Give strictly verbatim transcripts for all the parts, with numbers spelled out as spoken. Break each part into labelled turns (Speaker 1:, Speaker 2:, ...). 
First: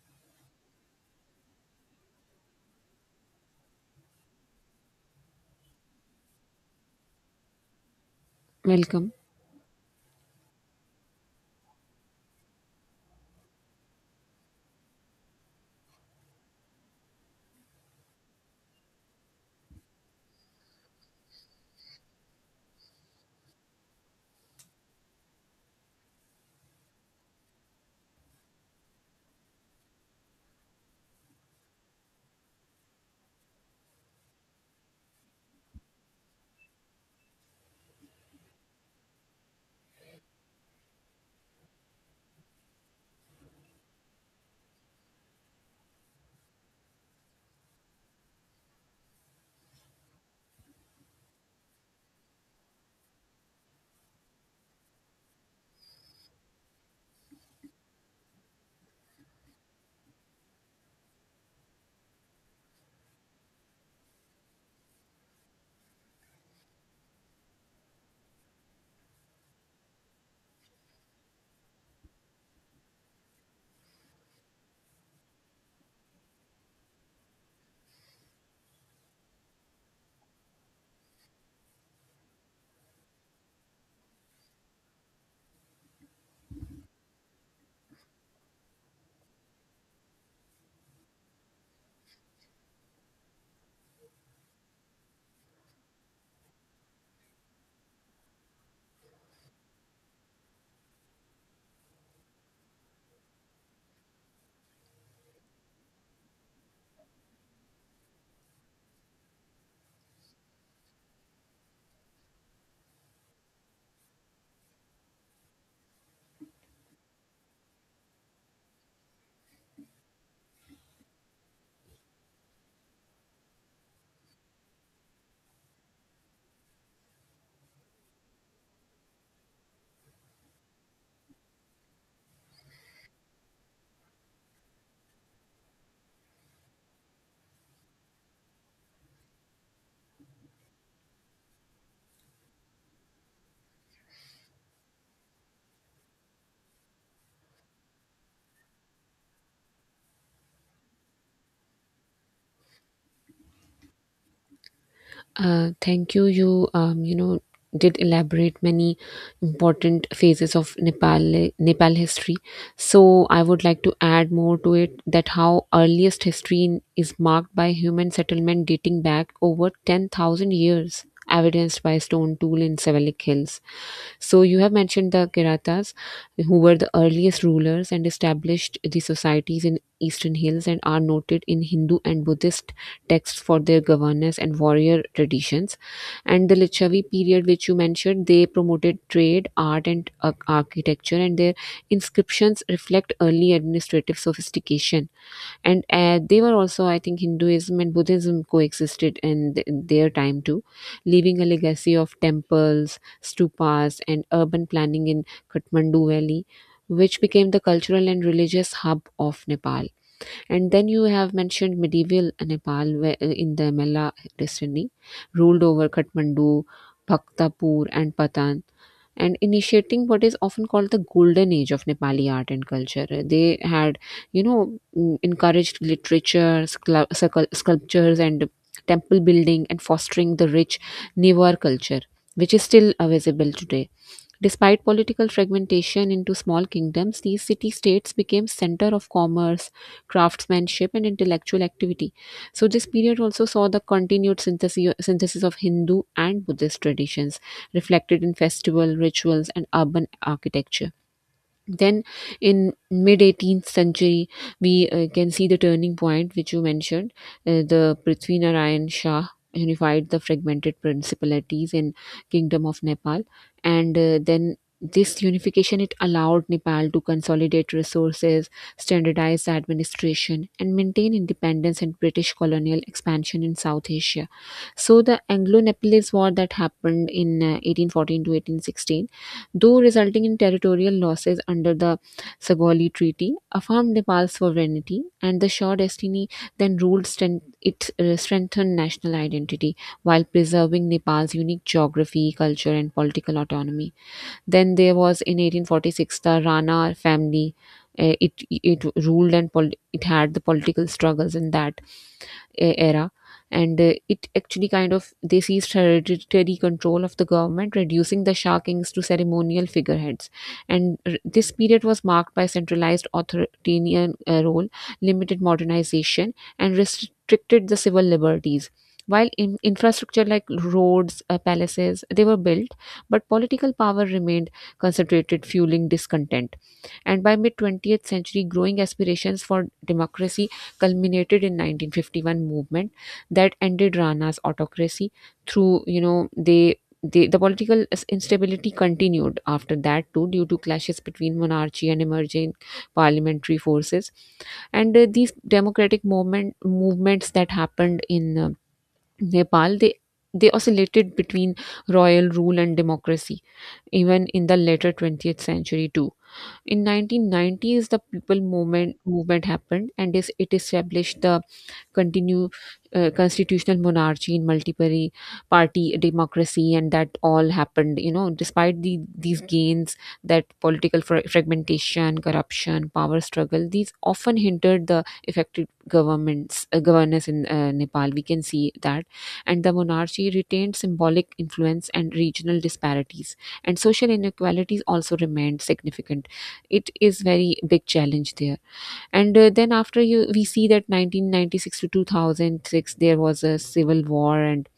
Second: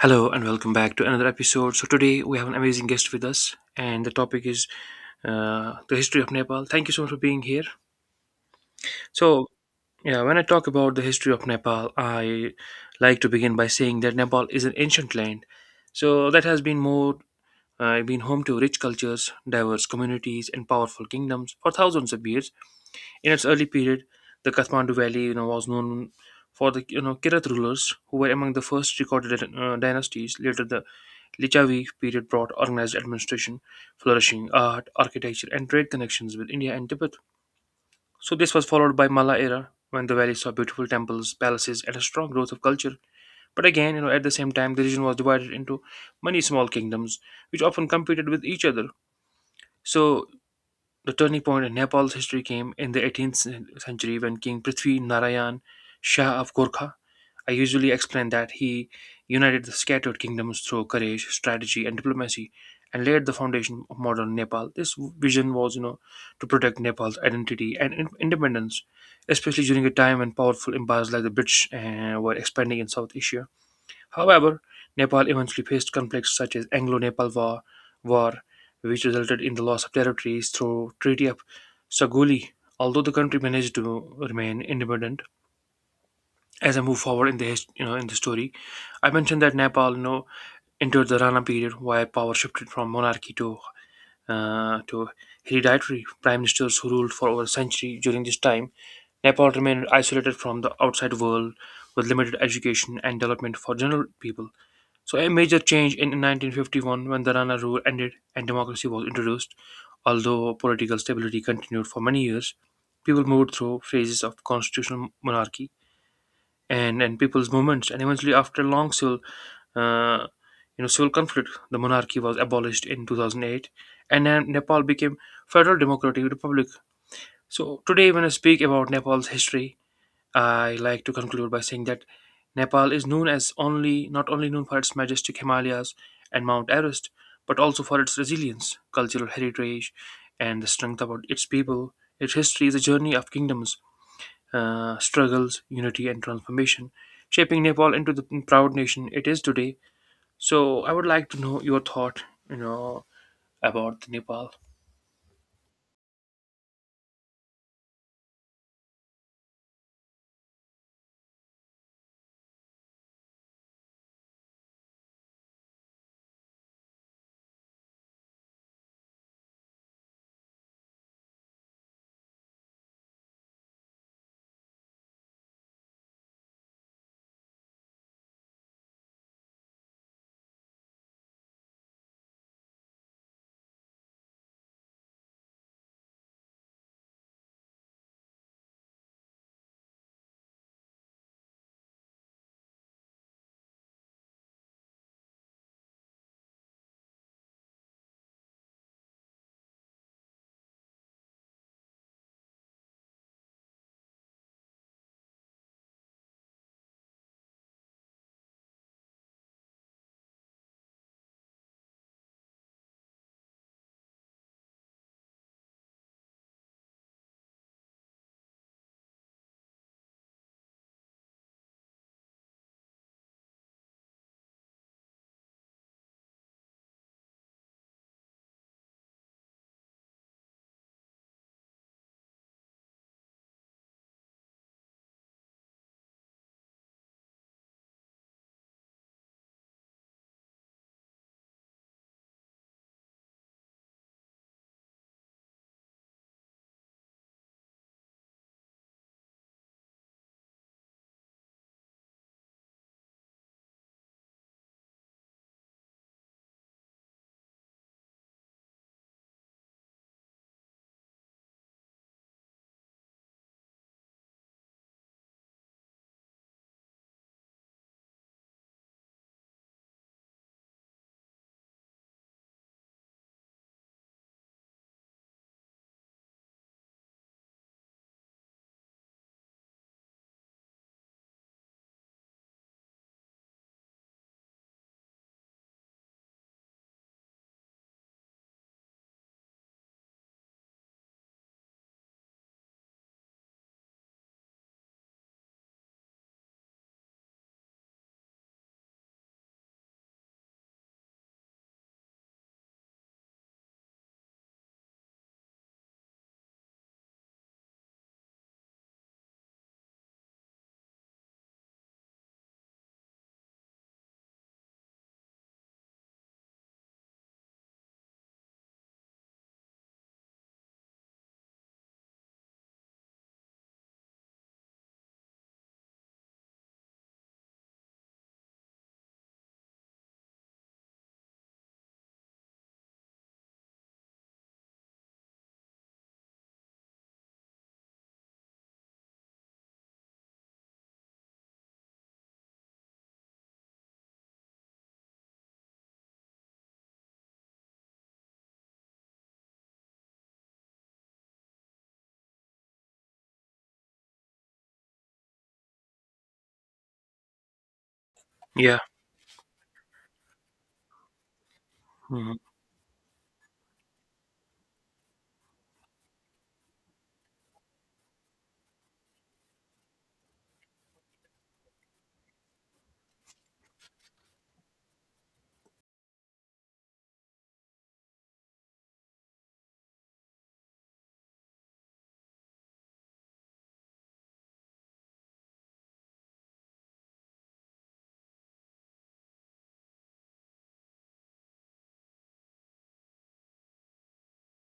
Speaker 1: Hello and welcome back to another episode. So today we have an amazing guest with us, and the topic is uh, the history of Nepal. Thank you so much for being here.
Speaker 2: Welcome.
Speaker 1: So yeah, when I talk about the history of Nepal, I like to begin by saying that Nepal is an ancient land, so that has been more uh, been home to rich cultures, diverse communities, and powerful kingdoms for thousands of years. In its early period, the Kathmandu Valley you know, was known for the you know Kirat rulers who were among the first recorded uh, dynasties. Later, the Lichavi period brought organized administration, flourishing art, architecture, and trade connections with India and Tibet. So this was followed by Malla era, when the valley saw beautiful temples, palaces, and a strong growth of culture. But again, you know, at the same time, the region was divided into many small kingdoms, which often competed with each other. So the turning point in Nepal's history came in the eighteenth century when King Prithvi Narayan Shah of Gorkha, I usually explain that he united the scattered kingdoms through courage, strategy, and diplomacy, and laid the foundation of modern Nepal. This vision was you know, to protect Nepal's identity and in- independence, especially during a time when powerful empires like the British uh, were expanding in South Asia. However, Nepal eventually faced conflicts such as Anglo-Nepal War, War, which resulted in the loss of territories through Treaty of Saguli. Although the country managed to remain independent, as I move forward in the his- you know in the story, I mentioned that Nepal you know entered the Rana period, where power shifted from monarchy to uh, to hereditary prime ministers who ruled for over a century. During this time, Nepal remained isolated from the outside world with limited education and development for general people. So a major change in nineteen fifty-one when the Rana rule ended and democracy was introduced. Although political stability continued for many years, people moved through phases of constitutional monarchy and and people's movements. And eventually, after a long civil uh, you know civil conflict, the monarchy was abolished in two thousand eight, and then Nepal became Federal Democratic Republic. So today, when I speak about Nepal's history, I like to conclude by saying that Nepal is known as only not only known for its majestic Himalayas and Mount Everest, but also for its resilience, cultural heritage, and the strength of its people. Its history is a journey of kingdoms uh, struggles, unity, and transformation, shaping Nepal into the proud nation it is today. So I would like to know your thought you know, about Nepal.
Speaker 2: Uh, thank you. You, um, you know, did elaborate many important phases of Nepal Nepal history. So I would like to add more to it that how earliest history in, is marked by human settlement dating back over ten thousand years, evidenced by stone tool in Sevelic Hills. So you have mentioned the Kiratas, who were the earliest rulers and established the societies in eastern hills, and are noted in Hindu and Buddhist texts for their governance and warrior traditions. And the Lichavi period, which you mentioned, they promoted trade, art, and uh, architecture, and their inscriptions reflect early administrative sophistication, and uh, they were also I think Hinduism and Buddhism coexisted in, th- their time too, leaving a legacy of temples, stupas, and urban planning in Kathmandu Valley, which became the cultural and religious hub of Nepal. And then you have mentioned medieval Nepal, where, uh, in the Mela dynasty ruled over Kathmandu, Bhaktapur, and Patan, and initiating what is often called the golden age of Nepali art and culture. They had, you know, mm, encouraged literature, sclu- sculp- sculptures, and temple building, and fostering the rich Newar culture, which is still uh, visible today. Despite political fragmentation into small kingdoms, these city states became center of commerce, craftsmanship, and intellectual activity. So this period also saw the continued synthesis synthesis of Hindu and Buddhist traditions, reflected in festival rituals and urban architecture. Then in mid eighteenth century, we uh, can see the turning point which you mentioned, uh, the Prithvi Narayan Shah unified the fragmented principalities in kingdom of Nepal. And uh, then this unification, it allowed Nepal to consolidate resources, standardize administration, and maintain independence and British colonial expansion in South Asia. So the Anglo-Nepalese War that happened in uh, eighteen fourteen to eighteen sixteen, though resulting in territorial losses under the Sagauli Treaty, affirmed Nepal's sovereignty, and the Shaw dynasty then ruled strength, it uh, strengthened national identity while preserving Nepal's unique geography, culture, and political autonomy. Then there was in eighteen forty-six the Rana family. Uh, it it ruled and pol- it had the political struggles in that e- era, and uh, it actually kind of they seized hereditary control of the government, reducing the Shah kings to ceremonial figureheads. And r- this period was marked by centralized authoritarian uh, role, limited modernization, and restricted the civil liberties, while in infrastructure like roads, uh, palaces they were built, but political power remained concentrated, fueling discontent. And by mid twentieth century, growing aspirations for democracy culminated in nineteen fifty-one movement that ended Rana's autocracy, through you know they the, the political is- instability continued after that too, due to clashes between monarchy and emerging parliamentary forces. And uh, these democratic movement movements that happened in uh, Nepal, they they oscillated between royal rule and democracy, even in the later twentieth century too. In nineteen nineties, the people
Speaker 1: Yeah.
Speaker 2: movement movement happened, and is, it established the
Speaker 1: Mm-hmm.
Speaker 2: continue uh, constitutional monarchy in multiple party democracy, and that all happened, you know despite the these gains, that political fra- fragmentation, corruption, power struggle, these often hindered the effective governments uh, governance in uh, Nepal, we can see that. And the monarchy retained symbolic influence, and regional disparities and social inequalities also remained significant. It is very big challenge there. And uh, then after you, we see that nineteen ninety-six to two thousand six, there was a civil war, and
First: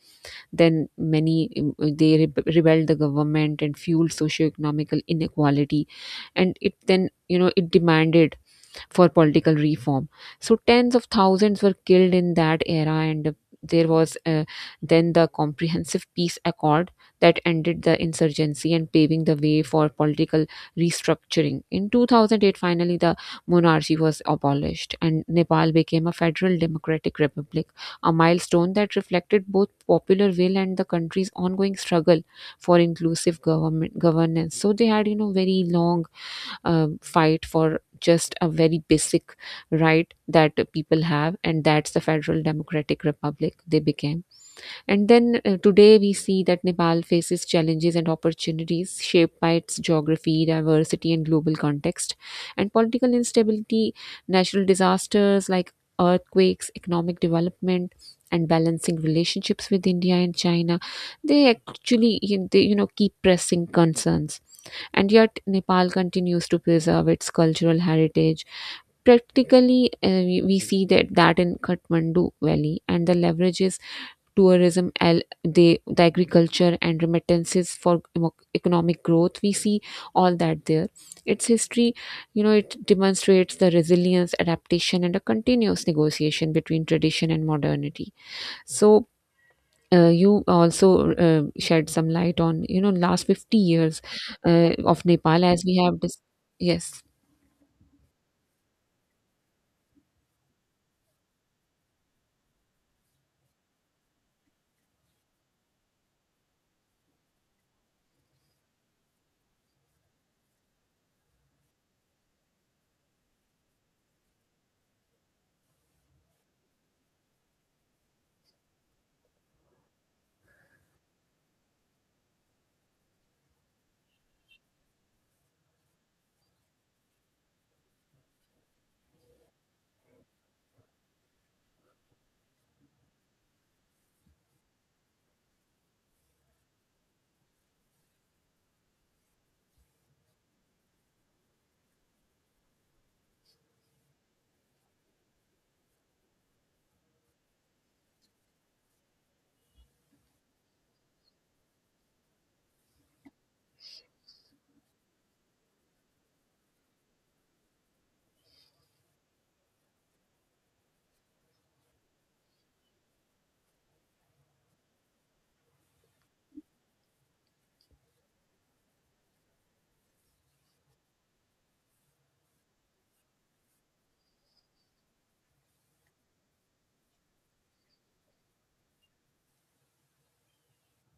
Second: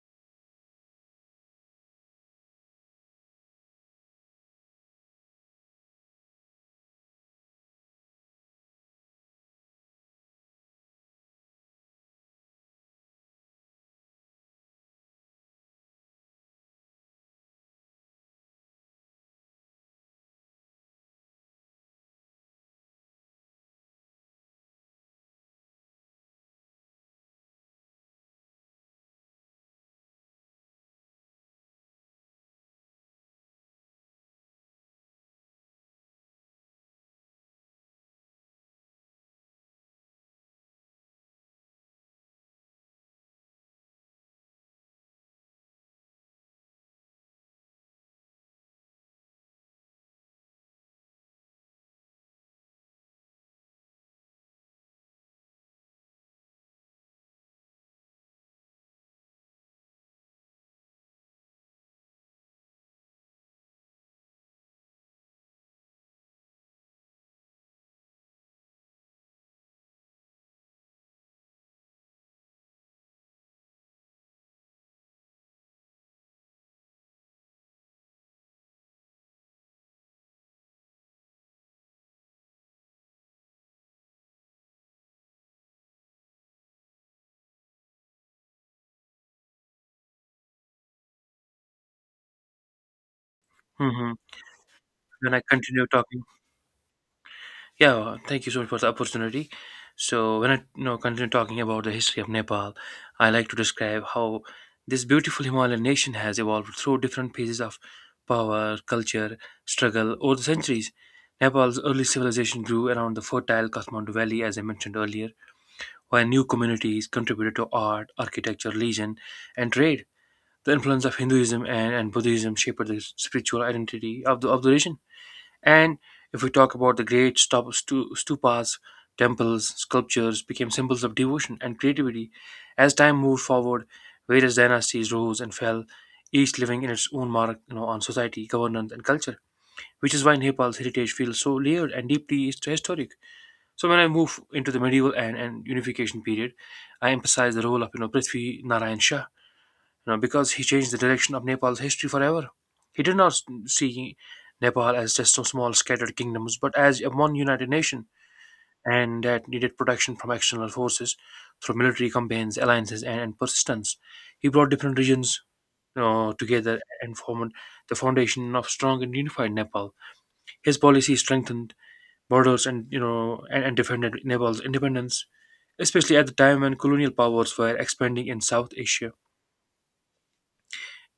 Speaker 2: then many um, they rebe- rebelled the government and fueled socio-economical inequality, and it then you know it demanded for political reform. So tens of thousands were killed in that era, and there was, uh, then the Comprehensive Peace Accord that ended the insurgency and paving the way for political restructuring. In two thousand eight, finally, the monarchy was abolished, and Nepal became a federal democratic republic, a milestone that reflected both popular will and the country's ongoing struggle for inclusive government governance. So they had, you know, very long um, fight for just a very basic right that people have, and that's the federal democratic republic they became. And then uh, today we see that Nepal faces challenges and opportunities shaped by its geography, diversity, and global context, and political instability, natural disasters like earthquakes, economic development, and balancing relationships with India and China, they actually you know, they, you know keep pressing concerns. And yet, Nepal continues to preserve its cultural heritage. Practically, uh, we, we see that, that in Kathmandu Valley, and the leverages tourism, el- the, the agriculture, and remittances for emo- economic growth. We see all that there. Its history, you know, it demonstrates the resilience, adaptation, and a continuous negotiation between tradition and modernity. So, uh, you also uh, shed some light on you know last fifty years
Speaker 1: Mm-hmm.
Speaker 2: uh, of
Speaker 1: When I
Speaker 2: Nepal, as we
Speaker 1: continue
Speaker 2: have dis-
Speaker 1: talking.
Speaker 2: yes
Speaker 1: Yeah, thank you so much for the opportunity. So, when I you know, continue talking about the history of Nepal, I like to describe how this beautiful Himalayan nation has evolved through different phases of power, culture, struggle over the centuries. Nepal's early civilization grew around the fertile Kathmandu Valley, as I mentioned earlier, where new communities contributed to art, architecture, religion, and trade. The influence of Hinduism and, and Buddhism shaped the spiritual identity of the, of the region. And if we talk about the great stup- stu- stupas, temples, sculptures became symbols of devotion and creativity. As time moved forward, various dynasties rose and fell, each leaving in its own mark you know, on society, governance, and culture. Which is why Nepal's heritage feels so layered and deeply hist- historic. So when I move into the medieval and, and unification period, I emphasize the role of you know Prithvi Narayan Shah, you know, because he changed the direction of Nepal's history forever. He did not see Nepal as just some small scattered kingdoms, but as a one united nation, and that needed protection from external forces through military campaigns, alliances, and, and persistence. He brought different regions you know, together and formed the foundation of strong and unified Nepal. His policy strengthened borders and you know and, and defended Nepal's independence, especially at the time when colonial powers were expanding in South Asia.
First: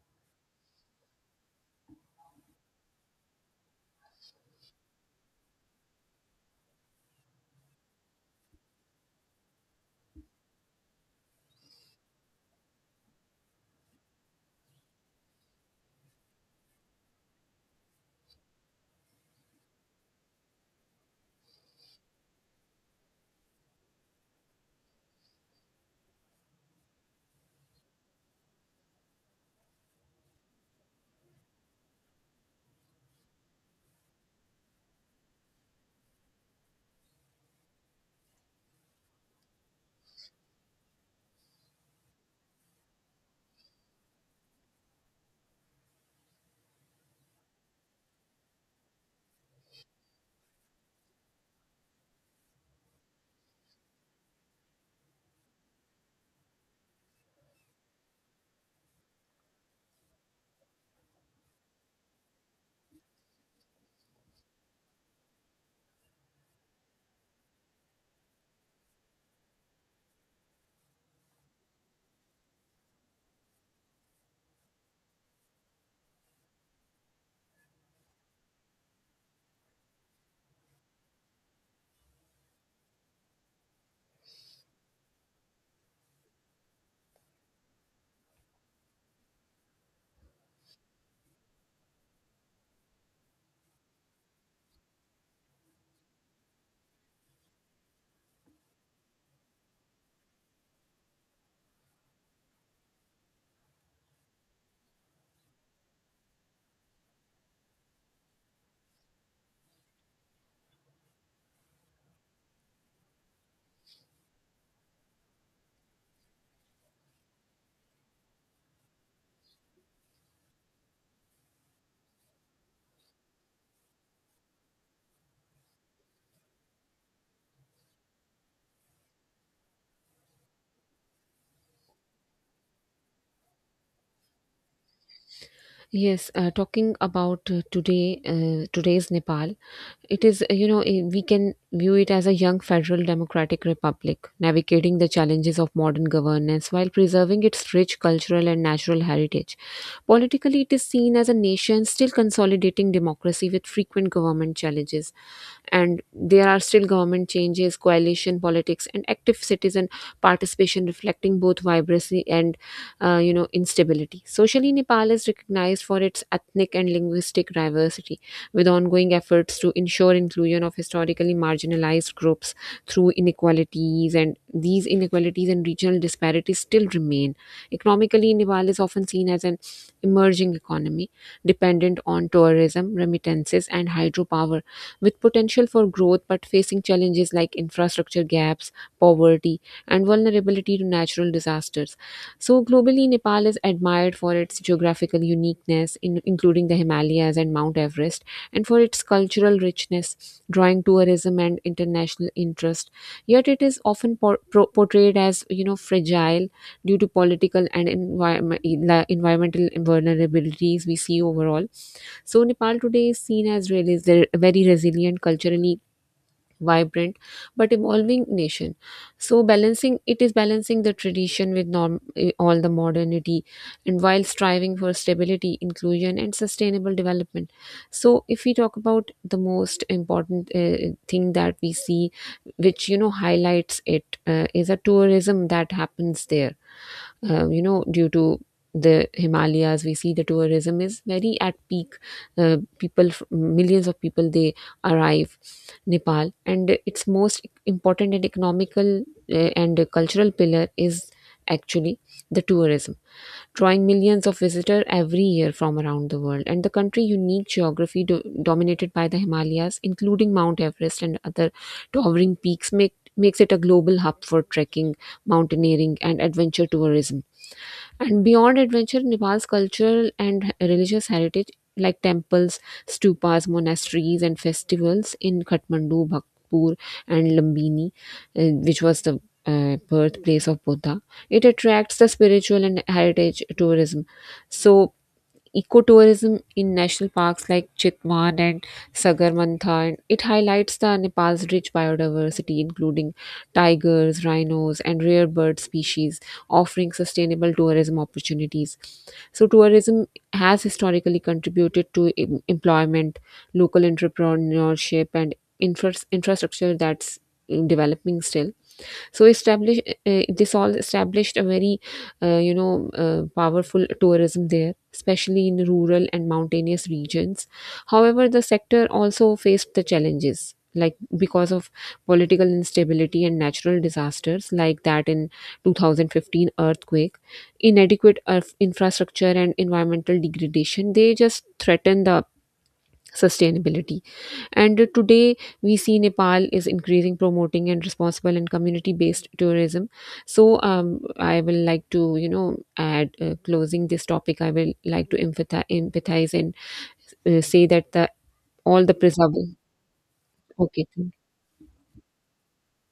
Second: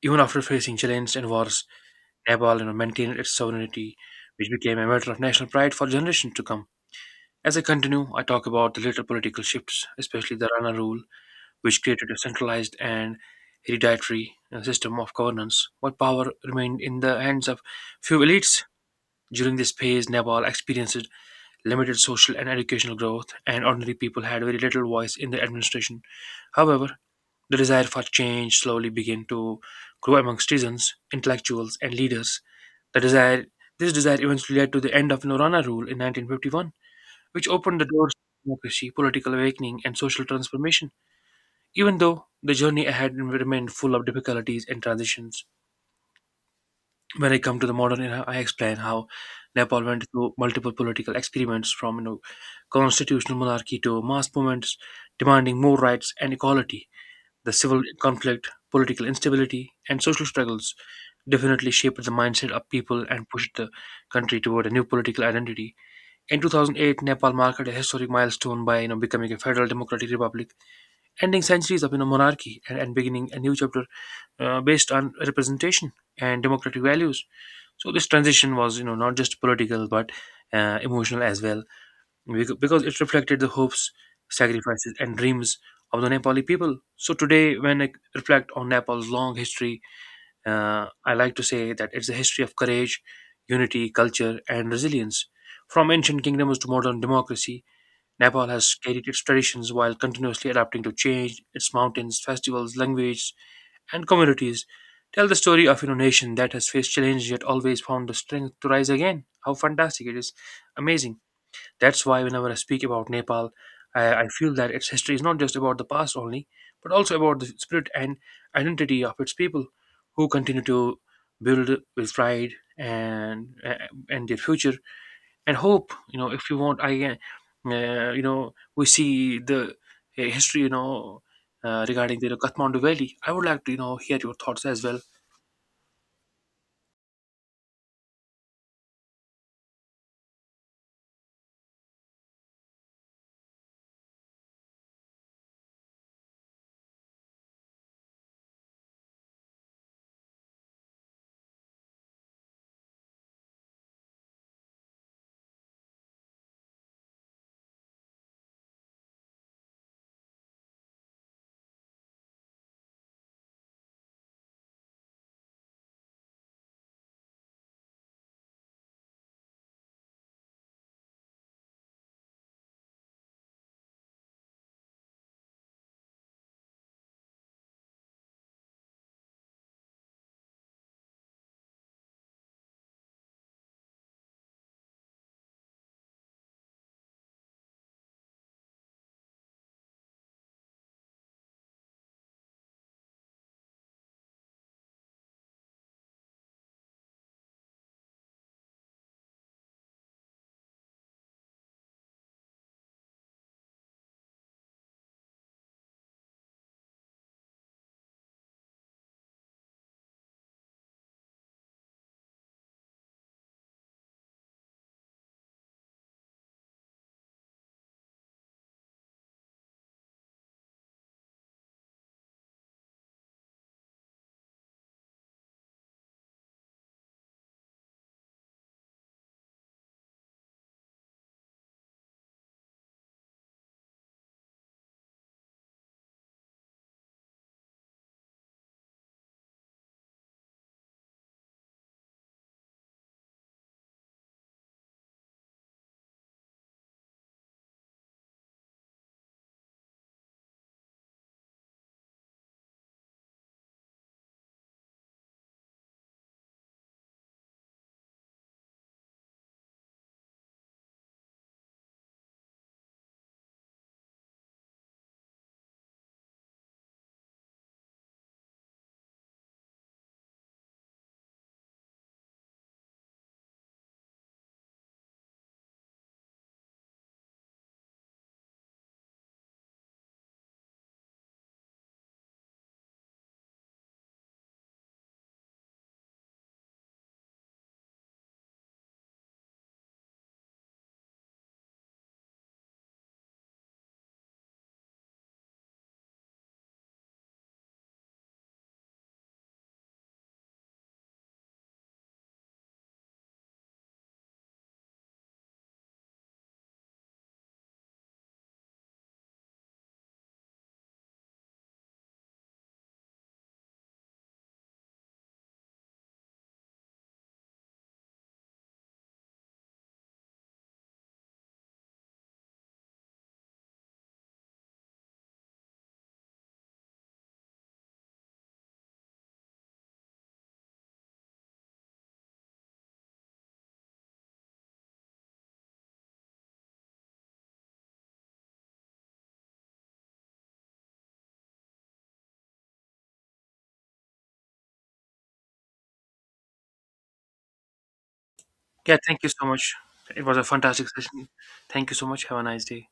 Speaker 1: Even after facing challenges and wars, Nepal you know, maintained its sovereignty, which became a matter of national pride for generations to come. As I continue, I talk about the later political shifts, especially the Rana rule, which created a centralized and hereditary uh, system of governance, while power remained in the hands of few elites. During this phase, Nepal experienced limited social and educational growth, and ordinary people had very little voice in the administration. However, the desire for change slowly began to grow amongst citizens, intellectuals, and leaders. The desire, this desire eventually led to the end of Norana rule in nineteen fifty-one, which opened the doors to democracy, political awakening, and social transformation, even though the journey ahead remained full of difficulties and transitions. When I come to the modern era, I explain how Nepal went through multiple political experiments from you know, constitutional monarchy to mass movements demanding more rights and equality. The civil conflict, political instability, and social struggles definitely shaped the mindset of people and pushed the country toward a new political identity. In two thousand eight, Nepal marked a historic milestone by you know becoming a federal democratic republic, ending centuries of you know monarchy and, and beginning a new chapter uh, based on representation and democratic values. So this transition was you know not just political but uh, emotional as well, becau- because it reflected the hopes, sacrifices, and dreams of the Nepali people. So today, when I reflect on Nepal's long history, uh, I like to say that it's a history of courage, unity, culture, and resilience. From ancient kingdoms to modern democracy, Nepal has carried its traditions while continuously adapting to change. Its mountains, festivals, language, and communities tell the story of a nation that has faced challenges yet always found the strength to rise again. How fantastic it is! Amazing. That's why whenever I speak about Nepal, I, I feel that its history is not just about the past only, but also about the spirit and identity of its people, who continue to build with pride and and their future and hope. You know if you want I uh, uh, you know We see the uh, history you know uh, regarding the Kathmandu Valley. I would like to you know hear your thoughts as well.
Speaker 2: yes uh, Talking about uh, today uh, today's Nepal, it is uh, you know eh, we can view it as a young federal democratic republic navigating the challenges of modern governance while preserving its rich cultural and natural heritage. Politically, it is seen as a nation still consolidating democracy, with frequent government challenges, and there are still government changes, coalition politics, and active citizen participation reflecting both vibrancy and uh, you know instability. Socially, Nepal is recognized for its ethnic and linguistic diversity, with ongoing efforts to ensure inclusion of historically marginalized groups, through inequalities and these inequalities and regional disparities still remain. Economically, Nepal is often seen as an emerging economy, dependent on tourism, remittances, and hydropower, with potential for growth, but facing challenges like infrastructure gaps, poverty, and vulnerability to natural disasters. So, globally, Nepal is admired for its geographical uniqueness, in, including the Himalayas and Mount Everest, and for its cultural richness, drawing tourism and international interest. Yet, it is often por- pro- portrayed as, you know fragile, due to political and environment, environmental vulnerabilities, we see overall. So Nepal today is seen as really is a very resilient, culturally vibrant, but evolving nation. So balancing, it is balancing the tradition with norm, eh, all the modernity, and while striving for stability, inclusion, and sustainable development. So if we talk about the most important uh, thing that we see, which, you know highlights it, uh, is a tourism that happens there, um, you know, due to the Himalayas, we see the tourism is very at peak. Uh, people, f- millions of people, they arrive Nepal, and its most important and economical uh, and cultural pillar is actually the tourism, drawing millions of visitors every year from around the world. And the country unique geography, do- dominated by the Himalayas, including Mount Everest and other towering peaks, make makes it a global hub for trekking, mountaineering, and adventure tourism. And beyond adventure, Nepal's cultural and religious heritage, like temples, stupas, monasteries, and festivals in Kathmandu, Bhaktapur, and Lumbini, uh, which was the uh, birthplace of Buddha, it attracts the spiritual and heritage tourism. So, ecotourism in national parks like Chitwan and Sagarmantha, and it highlights the Nepal's rich biodiversity, including tigers, rhinos, and rare bird species, offering sustainable tourism opportunities. So, tourism has historically contributed to em- employment, local entrepreneurship, and infras- infrastructure that's, mm, developing still. So establish uh, this all established a very uh, you know uh, powerful tourism there, especially in rural and mountainous regions. However, the sector also faced the challenges, like because of political instability and natural disasters like that in twenty fifteen earthquake, inadequate earth infrastructure and environmental degradation, they just threaten the sustainability and uh, today we see Nepal is increasing, promoting, and responsible and community-based tourism. So um, I will like to, you know, add, uh, closing this topic. I will like to empathize, empathize and uh, say that the all the
Speaker 1: Yeah, thank you so
Speaker 2: preserving.
Speaker 1: much. It was a
Speaker 2: Okay.
Speaker 1: fantastic session. Thank you so much. Have a nice day.